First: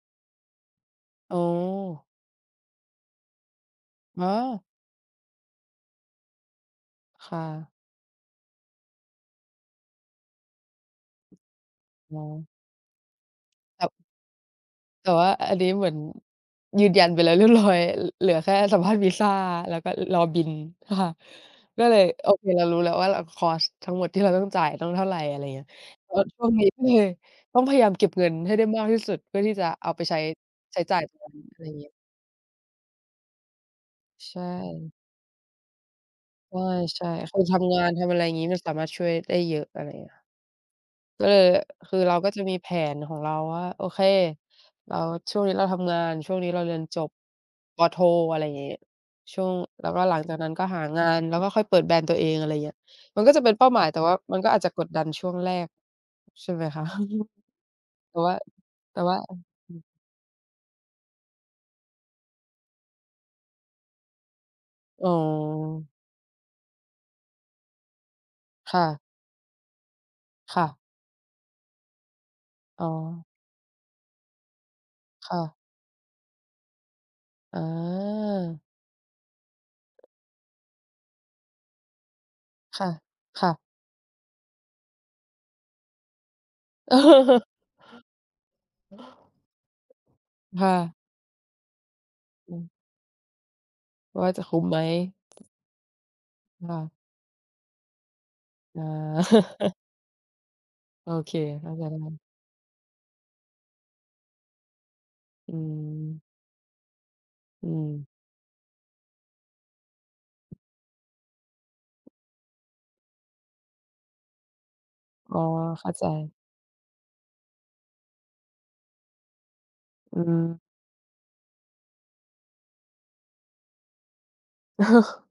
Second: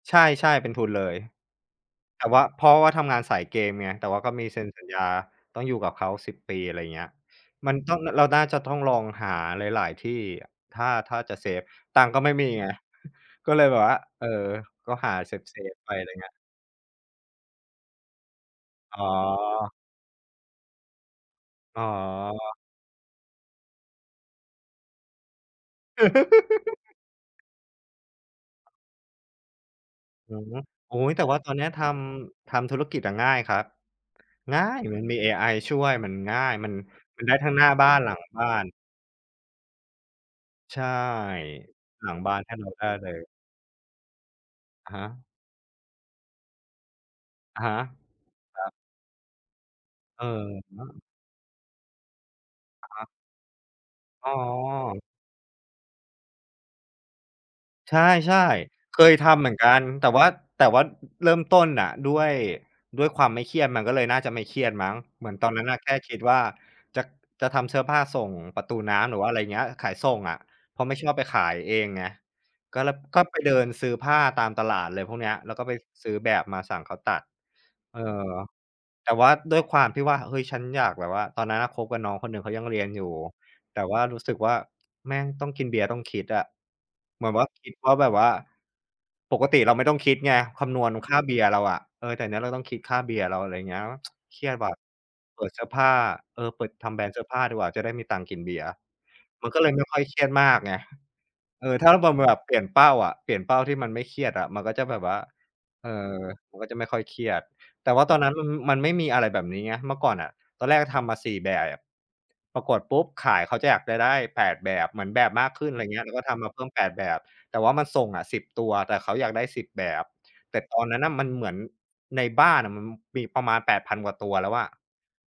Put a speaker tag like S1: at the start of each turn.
S1: ใช่ ๆ เป็นทุนเลย
S2: โอ้
S1: แต่ว่า เพราะว่าทำงานสายเกมไงแต่ว่า
S2: อ๋
S1: ก็มีเซ
S2: อ
S1: ็นสัญญา ต้องอยู่กับเขา 10 อะไรเงี้ย
S2: ค่ะ
S1: มันต้อง เราน่าจะต้องลองหาหลาย ๆ ที่อะ ถ้า ถ้าจะเซฟ ตังค์
S2: อ
S1: ก
S2: ๋
S1: ็ไม่
S2: อ
S1: มีไง ก็เลยแบ
S2: แต
S1: บ
S2: ่
S1: ว่า เออ ก็
S2: แต
S1: ห
S2: ่
S1: า
S2: ว่า
S1: เ
S2: อั
S1: ซ
S2: นนี้
S1: ฟ
S2: เห
S1: ๆ
S2: ม
S1: ไ
S2: ื
S1: ป
S2: อน
S1: อะไรเงี้ย
S2: ยืนยันไปแล้วเรียบ ร้อย ล เหลือแค่สัมภาษณ
S1: อ๋
S2: ์
S1: อ
S2: วีซ่า แล้วก็รอบิน ค่ะ
S1: อ
S2: ก
S1: ๋
S2: ็
S1: อ
S2: เลยโอเคเรารู้แล้วว่า เรา คอสต์ ทั้งหมดที่เราต้องจ่าย ต้องเท่าไร อะไรอย่างเงี้ย แล้วช่วงนี้ก็เลยต้องพยายามเก็บเงินให้ได้มากที่สุดเพื่อที่จะเอาไปใช้
S1: อือฮึ
S2: ใช้
S1: โอ
S2: จ่
S1: ้
S2: า
S1: โ
S2: ย
S1: ฮ! แต่ว่าตอ
S2: อ
S1: น
S2: ะไ
S1: เน
S2: ร
S1: ี้ยท
S2: เงี้ย
S1: ำ ทำธุรกิจอะง่ายครับ
S2: ใช
S1: ง่าย
S2: ่
S1: มันมีเอไอช่วย มันง่ายมัน
S2: ใช่
S1: มันได
S2: ๆ
S1: ้
S2: คน
S1: ทั้ง
S2: ท
S1: หน้า
S2: ำงา
S1: บ้า
S2: น
S1: น
S2: ท
S1: หล
S2: ำ
S1: ั
S2: อะไ
S1: ง
S2: รอย่าง
S1: บ
S2: งี
S1: ้า
S2: ้ มัน
S1: น
S2: สามารถช่วยได้เยอะ อะไรเงี้ย
S1: ใช่
S2: ก็เลย คือ
S1: หล
S2: เ
S1: ั
S2: รา
S1: ง
S2: ก
S1: บ
S2: ็
S1: ้า
S2: จ
S1: น
S2: ะ
S1: ให
S2: ม
S1: ้
S2: ี
S1: เ
S2: แ
S1: ร
S2: ผ
S1: าได้
S2: น
S1: เล
S2: ของ
S1: ย
S2: เราว่า โอเค
S1: อ
S2: แล
S1: ะ
S2: ้
S1: ฮ
S2: ว
S1: ะ
S2: ช่วงนี้เราทำงาน ช่วงนี้เราเรียนจบ
S1: อะฮะ
S2: ป.โท อะไรอย่า
S1: ค
S2: ง
S1: ร
S2: ง
S1: ั
S2: ี้
S1: บ
S2: ช่วง แล้วก็หลั
S1: เอ
S2: ง
S1: อ
S2: จากนั้นก็ห
S1: ฮ
S2: าง
S1: ะ
S2: าน แล้วก็ค่อยเปิดแบรนด์ตัวเอง อะไรเงี้ย
S1: อะฮะ
S2: มันก็จะเป็นเป้าหมายแต่ว่า
S1: อ๋
S2: มันก็อาจจะกดดั
S1: อ
S2: นช่วงแรก ใช่ไหมคะ?
S1: ใช
S2: แต่ว่า
S1: ่
S2: แ
S1: ๆ
S2: ต
S1: เค
S2: ่
S1: ย
S2: ว่า
S1: ทำเหมือนกันแต่ว่า แต่ว่าเริ่มต้นน่ะ ด้วย ด้วยความไม่เครียด มันก็เลยน่าจะไม่เครียดมั้ง
S2: อ๋
S1: เหมือนตอนนั้น
S2: อ
S1: แค่คิดว่า จะ จะทำเสื้อผ้าส่งประต
S2: ค
S1: ู
S2: ่ะ
S1: น้ำ หรือว่าอะไรเงี้ย ขายส่งอะ
S2: ค่ะ
S1: เพราะไม่ชอบไปขายเองไง ก็
S2: อ๋
S1: เ
S2: อ
S1: ลย ก็ไปเดินซื้อผ้าตามตลาดอะไรพวกเนี
S2: ค
S1: ้ย
S2: ่
S1: แล้
S2: ะ
S1: วก็ไปซื้อแบบมาสั่งเขาตัด
S2: อ๋อ
S1: เออ แต่ว่าด้วยความที่ว่า เฮ้ย ฉันอยากแบบว่าตอนนั้นคบกับน้องคนหนึ่งเขายังเรี
S2: ค
S1: ย
S2: ่
S1: น
S2: ะ
S1: อยู่
S2: ค่ะ
S1: แต่ว่ารู้สึกว่า แม่งต้องกินเบียร์ ต้องคิดอะ
S2: เ
S1: เหมือนว
S2: ออ
S1: ่าคิดว่า แบบว่าปกติเราไม่ต้องคิดไง
S2: ค
S1: ค
S2: ่
S1: ำนวณ
S2: ะ
S1: ค่าเบียร์เราอะ เออ แต่เนี้ยเรา
S2: อื
S1: ต้อ
S2: ม
S1: งคิดค่าเบียร์เรา อะไรเงี้ย
S2: ว่า
S1: เค
S2: จะ
S1: รี
S2: ค
S1: ยด
S2: ุ้ม
S1: ว่ะ
S2: ไหม?
S1: เปิดเสื้อผ้า เออ เป
S2: ค
S1: ิด
S2: ่
S1: ท
S2: ะ
S1: ำแบรนด์เสื้อผ้าดีกว่าจะได้มีตังค์กินเบียร์
S2: อ๋อ
S1: มันก็เลยไม่ค่อยเครียดมากไง
S2: โอเค
S1: เ
S2: เข
S1: อ
S2: ้า
S1: อ
S2: ใจ
S1: ถ้า
S2: ได
S1: บ
S2: ้
S1: ำ แบบเปลี่ยนเป้าอะ เปลี่ยนเป้าที่มันไม่เครียดอะ มันก็จะแบบว่า
S2: อื
S1: เออ
S2: ม
S1: มันก็จะไม่ค่อยเครียด
S2: อื
S1: แต่ว
S2: ม
S1: ่าตอนนั้นมันไม่มีอะไรแบบนี้ไงเมื่อก่อนอะ ตอนแรกทำมา 4 แบบ ปรากฏปุ๊บขาย เขาจะอยากจะได้ 8 เหมือนแบ
S2: อ
S1: บ
S2: ๋อ
S1: มากขึ้น อะไ
S2: เข
S1: ร
S2: ้า
S1: เงี้
S2: ใ
S1: ย เราก็
S2: จ
S1: ทำมาเพิ่ม 8 แต่ว่ามันส่งะ 10 แต่เขาอยากได้ 10
S2: อืม
S1: แต่ตอนนั้นน่ะ มันเหมือนในบ้านอะ มันมีประมาณ 8,000 กว่าตัวแล้วอะ